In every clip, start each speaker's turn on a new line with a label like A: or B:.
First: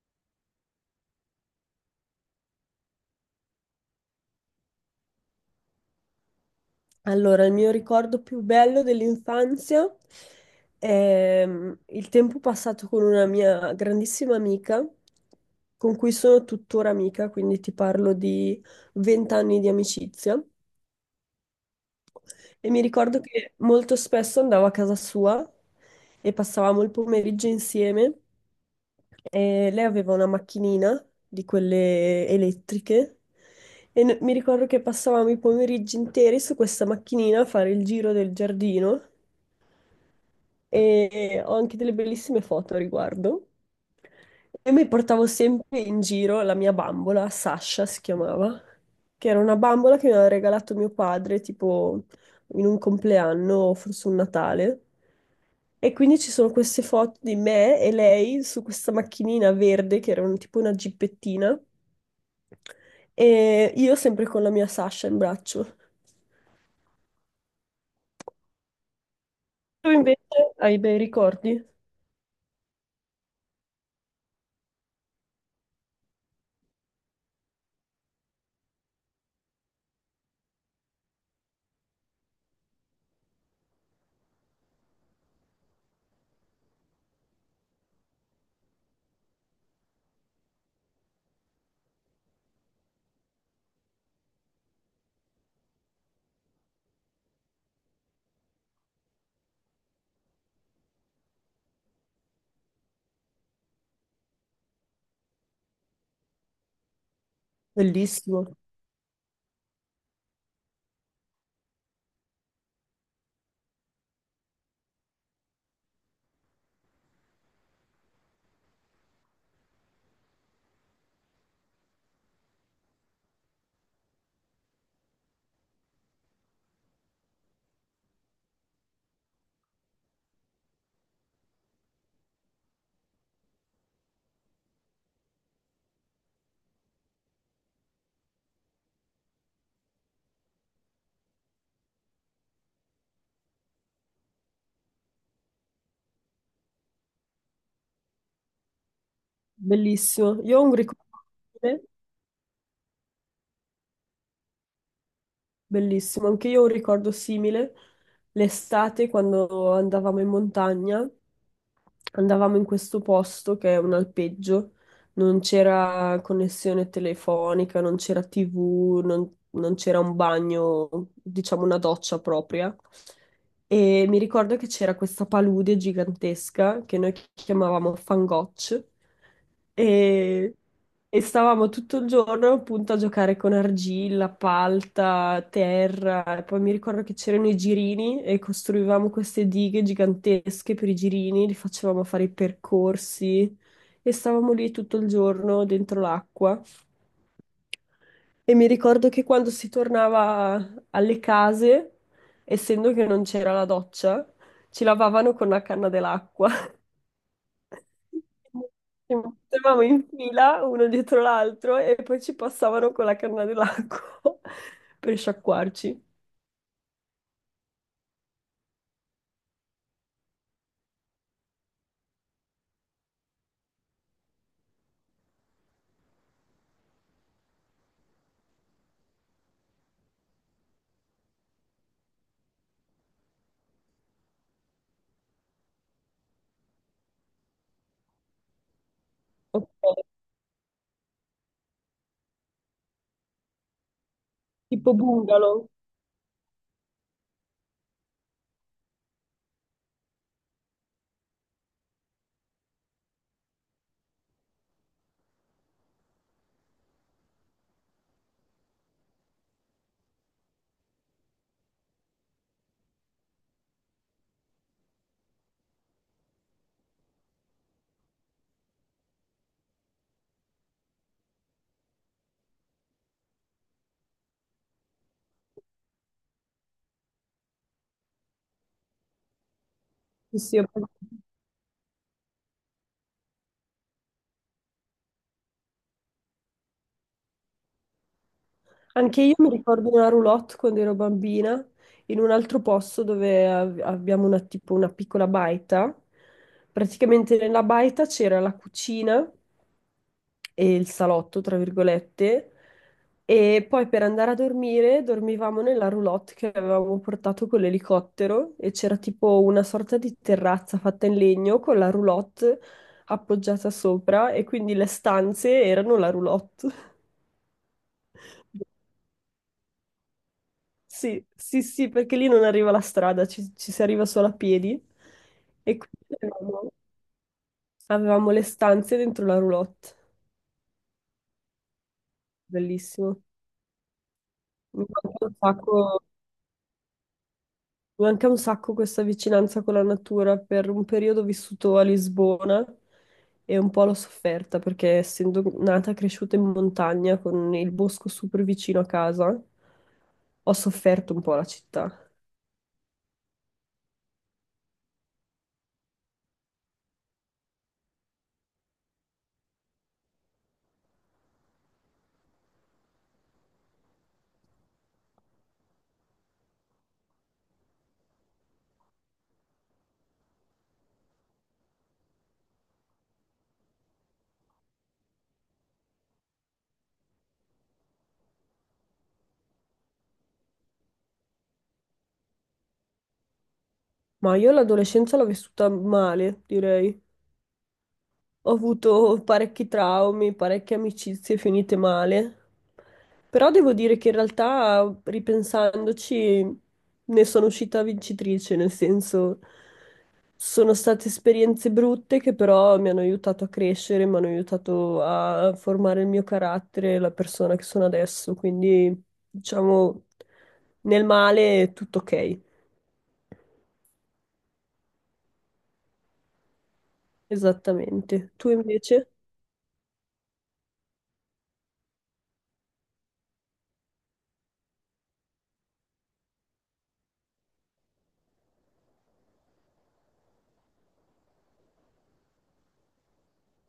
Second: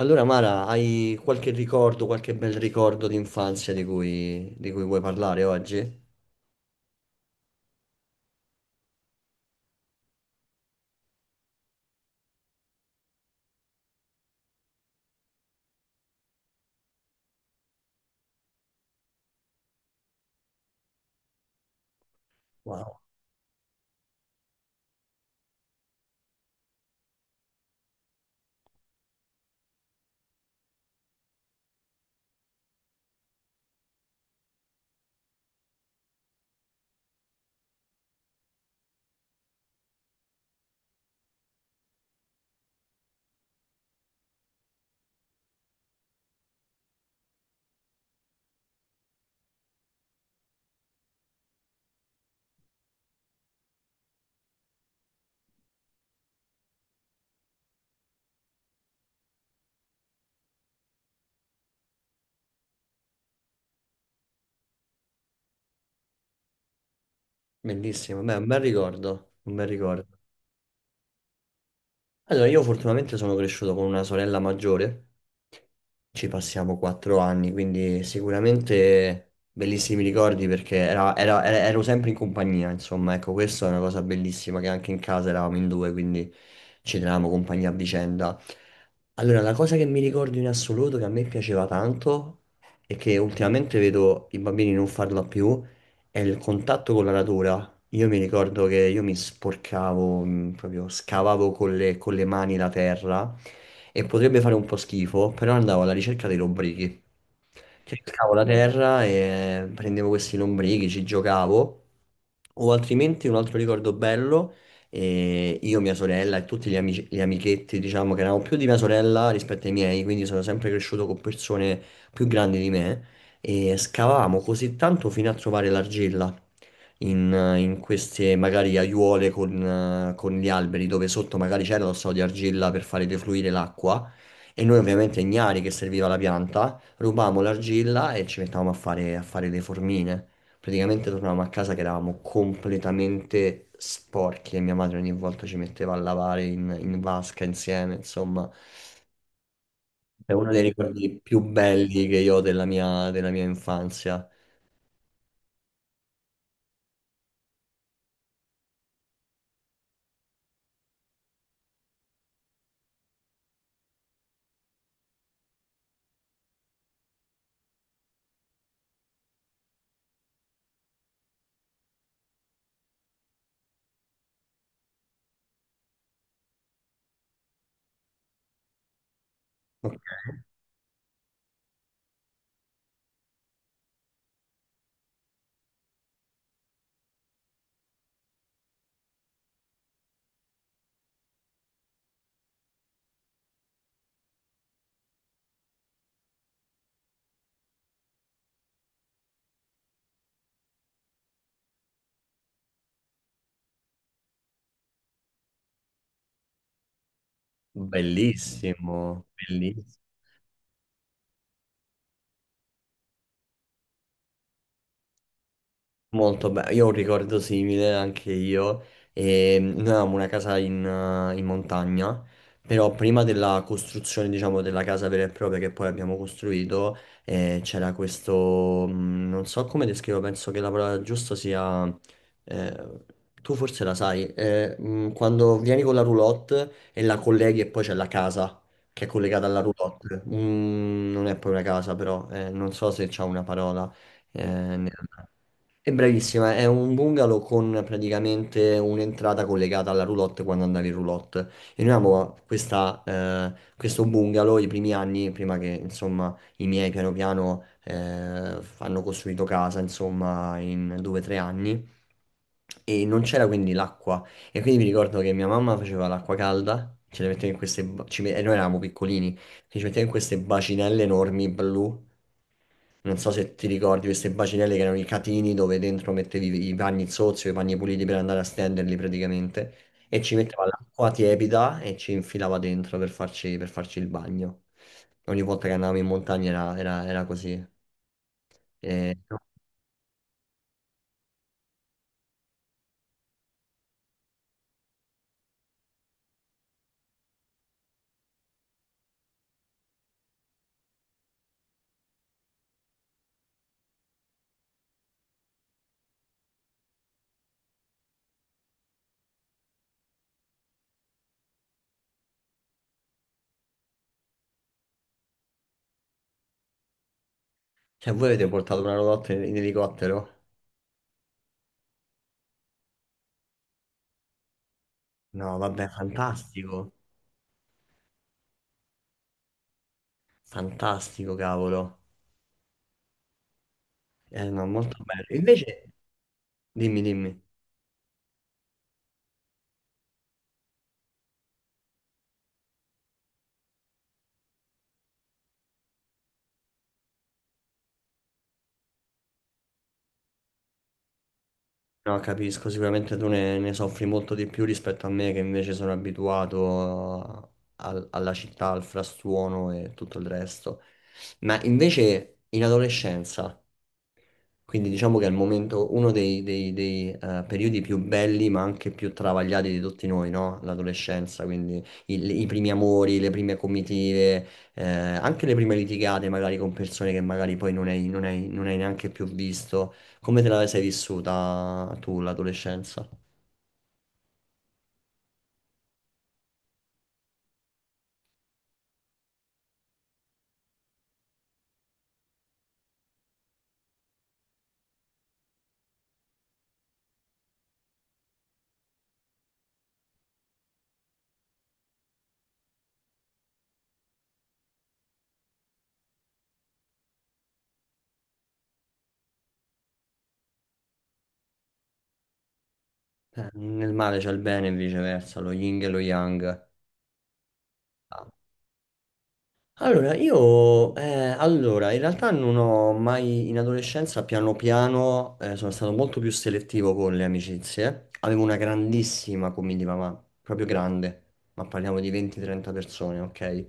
A: Allora, Mara, hai qualche ricordo, qualche bel ricordo di infanzia di cui vuoi parlare oggi?
B: Allora, il mio ricordo più bello dell'infanzia è il tempo passato con una mia grandissima amica, con cui sono tuttora amica, quindi ti parlo di 20 anni di amicizia. E mi
A: Wow,
B: ricordo che molto spesso andavo a casa sua e passavamo il pomeriggio insieme. E lei aveva una macchinina di quelle elettriche mi ricordo che passavamo i pomeriggi interi su questa macchinina a fare il giro del giardino e ho anche delle bellissime foto a riguardo. E mi portavo sempre in giro la mia bambola, Sasha si chiamava, che era una bambola che mi aveva regalato mio padre tipo in un compleanno o forse un Natale. E quindi ci sono queste foto di me e lei su questa macchinina verde che era tipo una gippettina e io sempre con la mia Sasha in braccio.
A: bellissimo, beh, un bel ricordo, un bel
B: Tu
A: ricordo.
B: invece hai bei ricordi?
A: Allora, io fortunatamente sono cresciuto con una sorella maggiore, ci passiamo 4 anni, quindi sicuramente bellissimi ricordi perché ero sempre in compagnia, insomma, ecco, questa è una cosa bellissima che anche in casa eravamo in due, quindi ci tenevamo compagnia a vicenda. Allora, la cosa che mi ricordo in assoluto, che a me piaceva tanto e che ultimamente vedo i bambini non farla più, è il contatto con la natura. Io mi ricordo che io mi sporcavo, proprio scavavo con le mani la terra e potrebbe fare un po' schifo, però andavo alla ricerca dei lombrichi. Cercavo la
B: Bellissimo.
A: terra e prendevo questi lombrichi, ci giocavo. O altrimenti un altro ricordo bello, io, mia sorella e tutti gli amichetti, diciamo che erano più di mia sorella rispetto ai miei, quindi sono sempre cresciuto con persone più grandi di me, e scavavamo così tanto fino a trovare l'argilla in, in queste magari aiuole con con gli alberi dove sotto magari c'era lo strato di argilla per fare defluire l'acqua e noi ovviamente ignari che serviva la pianta rubavamo l'argilla e ci mettavamo a fare le formine. Praticamente tornavamo a casa che eravamo completamente sporchi e mia madre ogni volta ci metteva a lavare in vasca insieme, insomma. È
B: Bellissimo.
A: uno
B: Io
A: dei
B: ho un
A: ricordi
B: ricordo
A: più
B: simile,
A: belli che io ho della mia infanzia.
B: bellissimo, anche io ho un ricordo simile. L'estate, quando andavamo in montagna, andavamo in questo posto che è un alpeggio, non c'era connessione telefonica, non c'era TV, non, non c'era un bagno, diciamo una doccia propria. E mi ricordo che c'era questa palude gigantesca che noi chiamavamo Fangoccio.
A: Ok.
B: E E stavamo tutto il giorno appunto a giocare con argilla, palta, terra, e poi mi ricordo che c'erano i girini e costruivamo queste dighe gigantesche per i girini, li facevamo fare i percorsi e stavamo lì tutto il giorno dentro l'acqua. E mi ricordo che quando si tornava alle case, essendo che non c'era la doccia, ci lavavano con la canna dell'acqua. Ci
A: Bellissimo,
B: mettevamo
A: bellissimo.
B: in fila uno dietro l'altro e poi ci passavano con la canna dell'acqua per sciacquarci.
A: Molto bene, io ho un ricordo simile anche io. E noi avevamo una casa in montagna, però prima della costruzione, diciamo, della casa vera e propria che poi abbiamo costruito, c'era questo, non so come descrivo, penso che la parola giusta sia, eh, tu forse la sai, quando vieni con la roulotte e la colleghi e poi c'è la casa che è collegata alla
B: Ok.
A: roulotte. Mm, non è poi una casa, però, non so se c'è una parola. eh, nel-
B: Tipo bungalow.
A: è bravissima, è un bungalow con praticamente un'entrata collegata alla roulotte quando andavi in roulotte. E noi avevamo questa, questo bungalow i primi anni, prima che insomma i miei piano piano hanno costruito casa, insomma, in 2 o 3 anni. E non c'era quindi l'acqua. E quindi mi ricordo che mia mamma faceva l'acqua calda, ce le metteva in queste... E noi eravamo piccolini, che ci metteva in queste bacinelle enormi blu. Non so se ti ricordi queste bacinelle che erano i catini dove dentro mettevi i panni sozzi o i panni puliti per andare a stenderli praticamente e ci
B: Sì, sì,
A: metteva
B: ho
A: l'acqua
B: presente.
A: tiepida e ci infilava dentro per farci il bagno. Ogni volta che andavamo in montagna era così. E-
B: Anche io mi ricordo una roulotte quando ero bambina in un altro posto dove abbiamo una, tipo una piccola baita. Praticamente nella baita c'era la cucina e il salotto, tra virgolette. E poi per andare a dormire dormivamo nella roulotte che avevamo portato con l'elicottero e c'era tipo una sorta di terrazza fatta in legno con la roulotte appoggiata sopra e quindi le stanze erano la roulotte.
A: Cioè, voi avete portato una roulotte in elicottero?
B: Sì, sì, sì, perché lì non arriva la strada, ci, ci si arriva solo a piedi
A: No,
B: e
A: vabbè,
B: quindi avevamo,
A: fantastico,
B: avevamo le stanze dentro la roulotte.
A: fantastico, cavolo.
B: Bellissimo.
A: No,
B: Mi
A: molto
B: manca
A: bello.
B: un
A: Invece,
B: sacco
A: dimmi, dimmi.
B: Mi manca un sacco questa vicinanza con la natura. Per un periodo ho vissuto a Lisbona e un po' l'ho sofferta perché essendo nata e cresciuta in montagna con il bosco super vicino a casa, ho sofferto un po' la città.
A: No, capisco, sicuramente tu ne soffri molto di più rispetto a me che invece sono abituato alla città, al frastuono e tutto il resto. Ma invece in adolescenza. Quindi diciamo che è il momento, dei, periodi più belli ma anche più travagliati di tutti noi, no? L'adolescenza, quindi i primi amori, le prime comitive, anche le prime litigate magari con persone che magari poi non hai, non hai- non hai neanche più visto. Come te la sei vissuta tu l'adolescenza?
B: Ma io l'adolescenza l'ho vissuta male, direi. Ho avuto parecchi traumi, parecchie amicizie finite male, però devo dire che in realtà, ripensandoci, ne sono uscita vincitrice, nel senso sono state esperienze brutte che però mi hanno aiutato a crescere, mi hanno aiutato a formare il mio carattere, la persona che sono adesso, quindi diciamo nel male è tutto ok,
A: Nel male c'è il bene e viceversa, lo yin e lo yang.
B: esattamente. Tu invece?
A: Allora, in realtà non ho mai in adolescenza piano piano sono stato molto più selettivo con le amicizie. Avevo una grandissima comitiva, ma proprio grande, ma parliamo di 20-30 persone, ok?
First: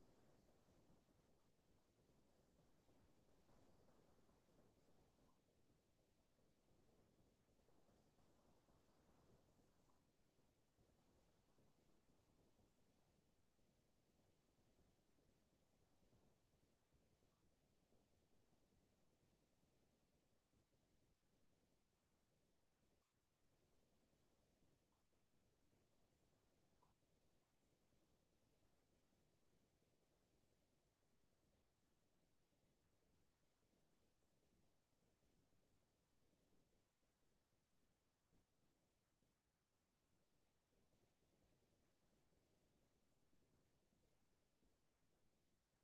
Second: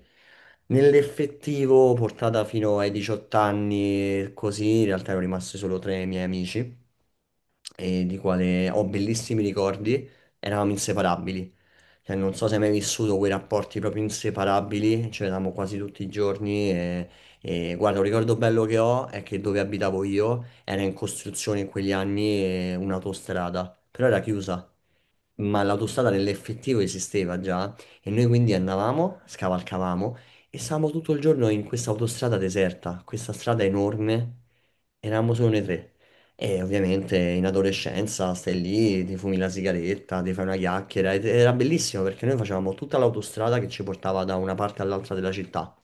A: Nell'effettivo, portata fino ai 18 anni, così, in realtà ero rimasto solo tre miei amici e di quale ho bellissimi ricordi, eravamo inseparabili. Cioè, non so se hai mai vissuto quei rapporti proprio inseparabili, ci vedevamo quasi tutti i giorni e guarda, un ricordo bello che ho è che dove abitavo io era in costruzione in quegli anni un'autostrada, però era chiusa ma l'autostrada nell'effettivo esisteva già e noi quindi andavamo, scavalcavamo e stavamo tutto il giorno in questa autostrada deserta, questa strada enorme, eravamo solo noi tre. E ovviamente in adolescenza stai lì, ti fumi la sigaretta, ti fai una chiacchiera ed era bellissimo perché noi facevamo tutta l'autostrada che ci portava da una parte all'altra della città.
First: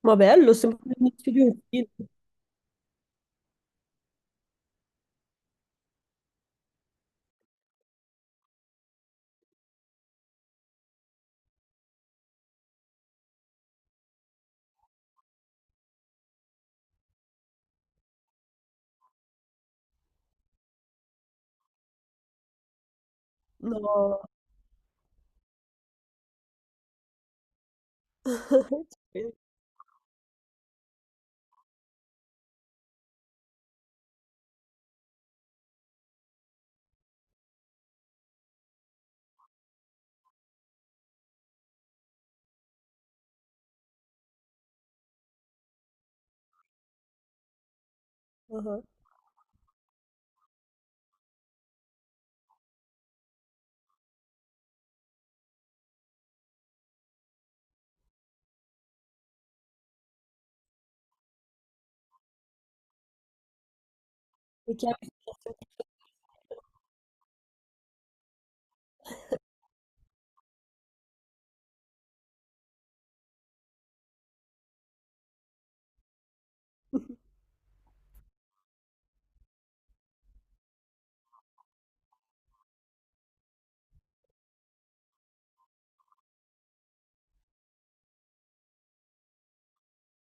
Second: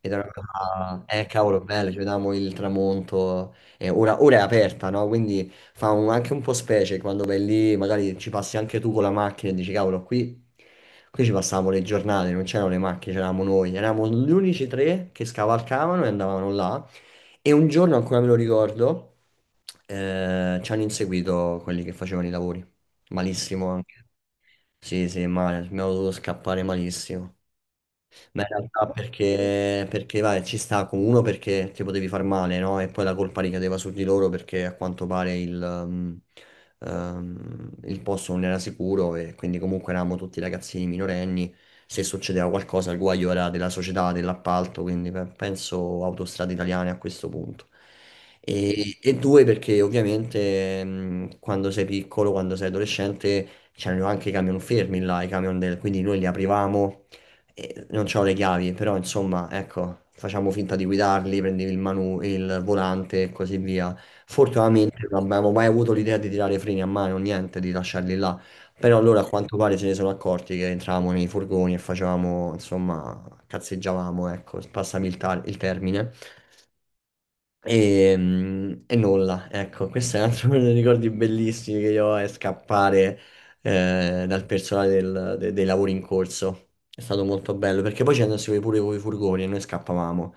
A: Ed
B: Ma
A: era una
B: bello, sempre
A: cosa,
B: l'inizio di un
A: cavolo,
B: film.
A: bello, ci vedevamo il tramonto, ora è aperta, no? Quindi anche un po' specie quando vai lì, magari ci passi anche tu con la macchina e dici, cavolo, qui, qui ci passavamo le giornate, non c'erano le macchine, c'eravamo noi, eravamo gli unici tre che scavalcavano e andavano là, e un giorno, ancora me lo ricordo, ci hanno inseguito quelli che facevano i lavori, malissimo anche,
B: No.
A: sì sì, male, abbiamo dovuto scappare malissimo. Ma in realtà
B: Sì.
A: perché, perché, vai, ci sta con uno perché ti potevi far male, no? E poi la colpa ricadeva su di loro perché a quanto pare il posto non era sicuro e quindi comunque eravamo tutti ragazzini minorenni. Se succedeva qualcosa, il guaio era della società, dell'appalto, quindi penso Autostrade Italiane a questo punto.
B: Ah-ah.
A: E due perché ovviamente quando sei piccolo, quando sei adolescente, c'erano anche i camion fermi là, i camion del... quindi noi li aprivamo e non c'ho le chiavi, però insomma, ecco, facciamo finta di guidarli, prendevi il il volante e così via.
B: Le
A: Fortunatamente
B: chiavi.
A: non abbiamo mai avuto l'idea di tirare i freni a mano, niente, di lasciarli là. Però allora a quanto pare se ne sono accorti che entravamo nei furgoni e facevamo, insomma, cazzeggiavamo, ecco, passami il termine. E nulla, ecco, questo è un altro dei ricordi bellissimi che io ho, è scappare dal personale dei lavori in corso. È stato molto bello, perché poi ci andassimo pure con i furgoni e noi scappavamo.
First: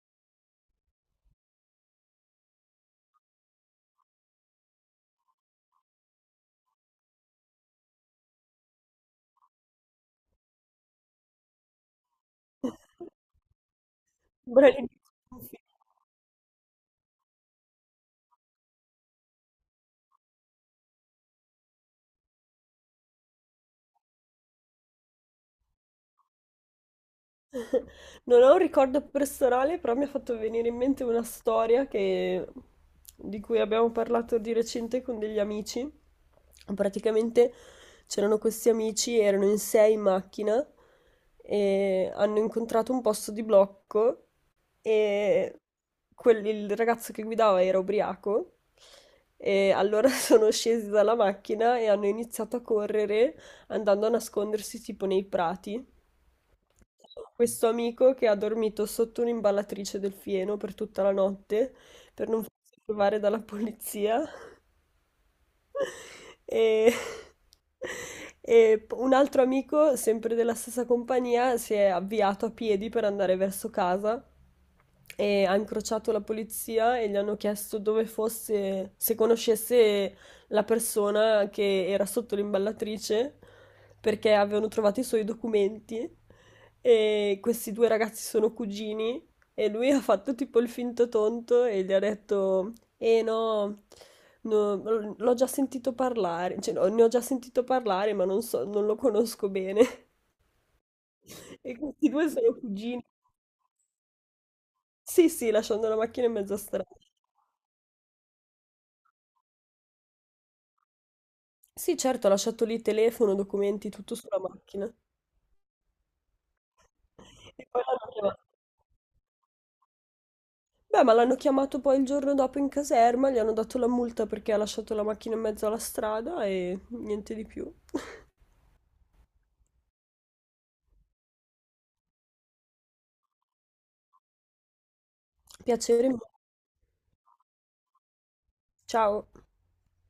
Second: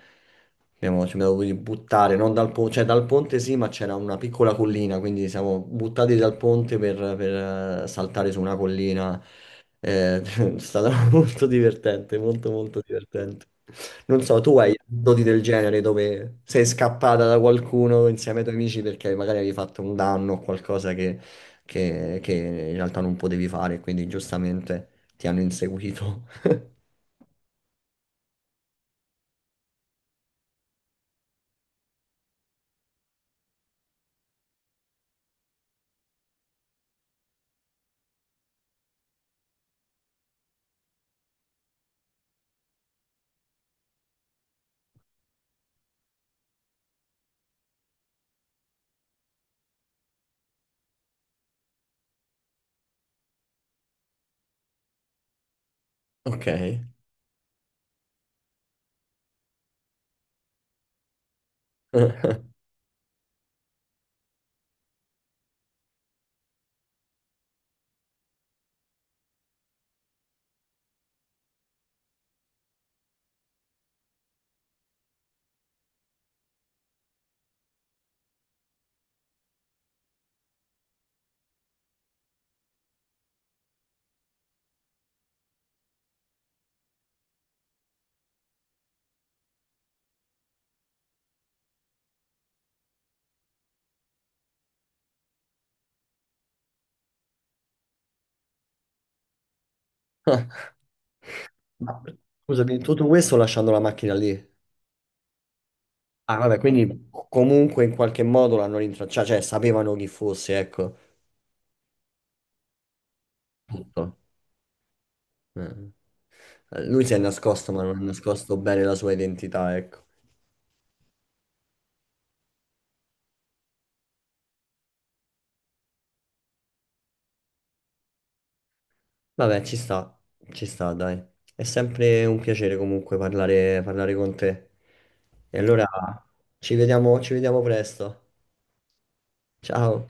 A: Abbiamo, ci abbiamo dovuti buttare, non dal ponte, cioè dal ponte sì, ma c'era una piccola collina, quindi siamo buttati dal ponte saltare su una collina. È stato molto divertente, molto molto divertente. Non so, tu hai doti
B: Bravissimi.
A: del genere dove sei scappata da qualcuno insieme ai tuoi amici perché magari avevi fatto un danno o qualcosa che, che in realtà non potevi fare, quindi giustamente ti hanno inseguito.
B: Non ho un ricordo personale, però mi ha fatto venire in mente una storia di cui abbiamo parlato di recente con degli amici. Praticamente c'erano questi amici, erano in 6 in macchina e hanno incontrato un posto di blocco e il ragazzo che guidava era ubriaco e allora sono scesi dalla macchina e hanno iniziato a correre andando a nascondersi tipo nei prati.
A: Ok.
B: Questo amico che ha dormito sotto un'imballatrice del fieno per tutta la notte per non farsi trovare dalla polizia e, un altro amico, sempre della stessa compagnia, si è avviato a piedi per andare verso casa e ha incrociato la polizia e gli hanno chiesto dove fosse, se conoscesse la persona che era sotto l'imballatrice perché avevano trovato i suoi documenti e questi due ragazzi sono cugini e lui ha fatto tipo il finto tonto e gli ha detto eh no, no, l'ho già sentito parlare, cioè no, ne ho già sentito parlare, ma non so, non lo conosco bene. E
A: Ma,
B: questi due sono
A: scusami,
B: cugini.
A: tutto questo lasciando la macchina lì.
B: Sì, sì, lasciando la macchina in
A: Ah,
B: mezza
A: vabbè,
B: strada.
A: quindi comunque in qualche modo l'hanno rintracciata, sapevano chi fosse, ecco,
B: Sì, certo, ho lasciato lì telefono, documenti, tutto
A: tutto.
B: sulla macchina.
A: Eh. Lui si è
B: E
A: nascosto, ma
B: poi
A: non ha
B: l'hanno chiamato.
A: nascosto bene la sua identità, ecco.
B: Beh, ma l'hanno chiamato poi il giorno dopo in caserma, gli hanno dato la multa perché ha lasciato la macchina in mezzo alla strada e niente di più.
A: Vabbè, ci sta, dai. È sempre un piacere comunque parlare con te. E allora
B: Piacere mio.
A: ci vediamo presto.
B: Ciao.
A: Ciao.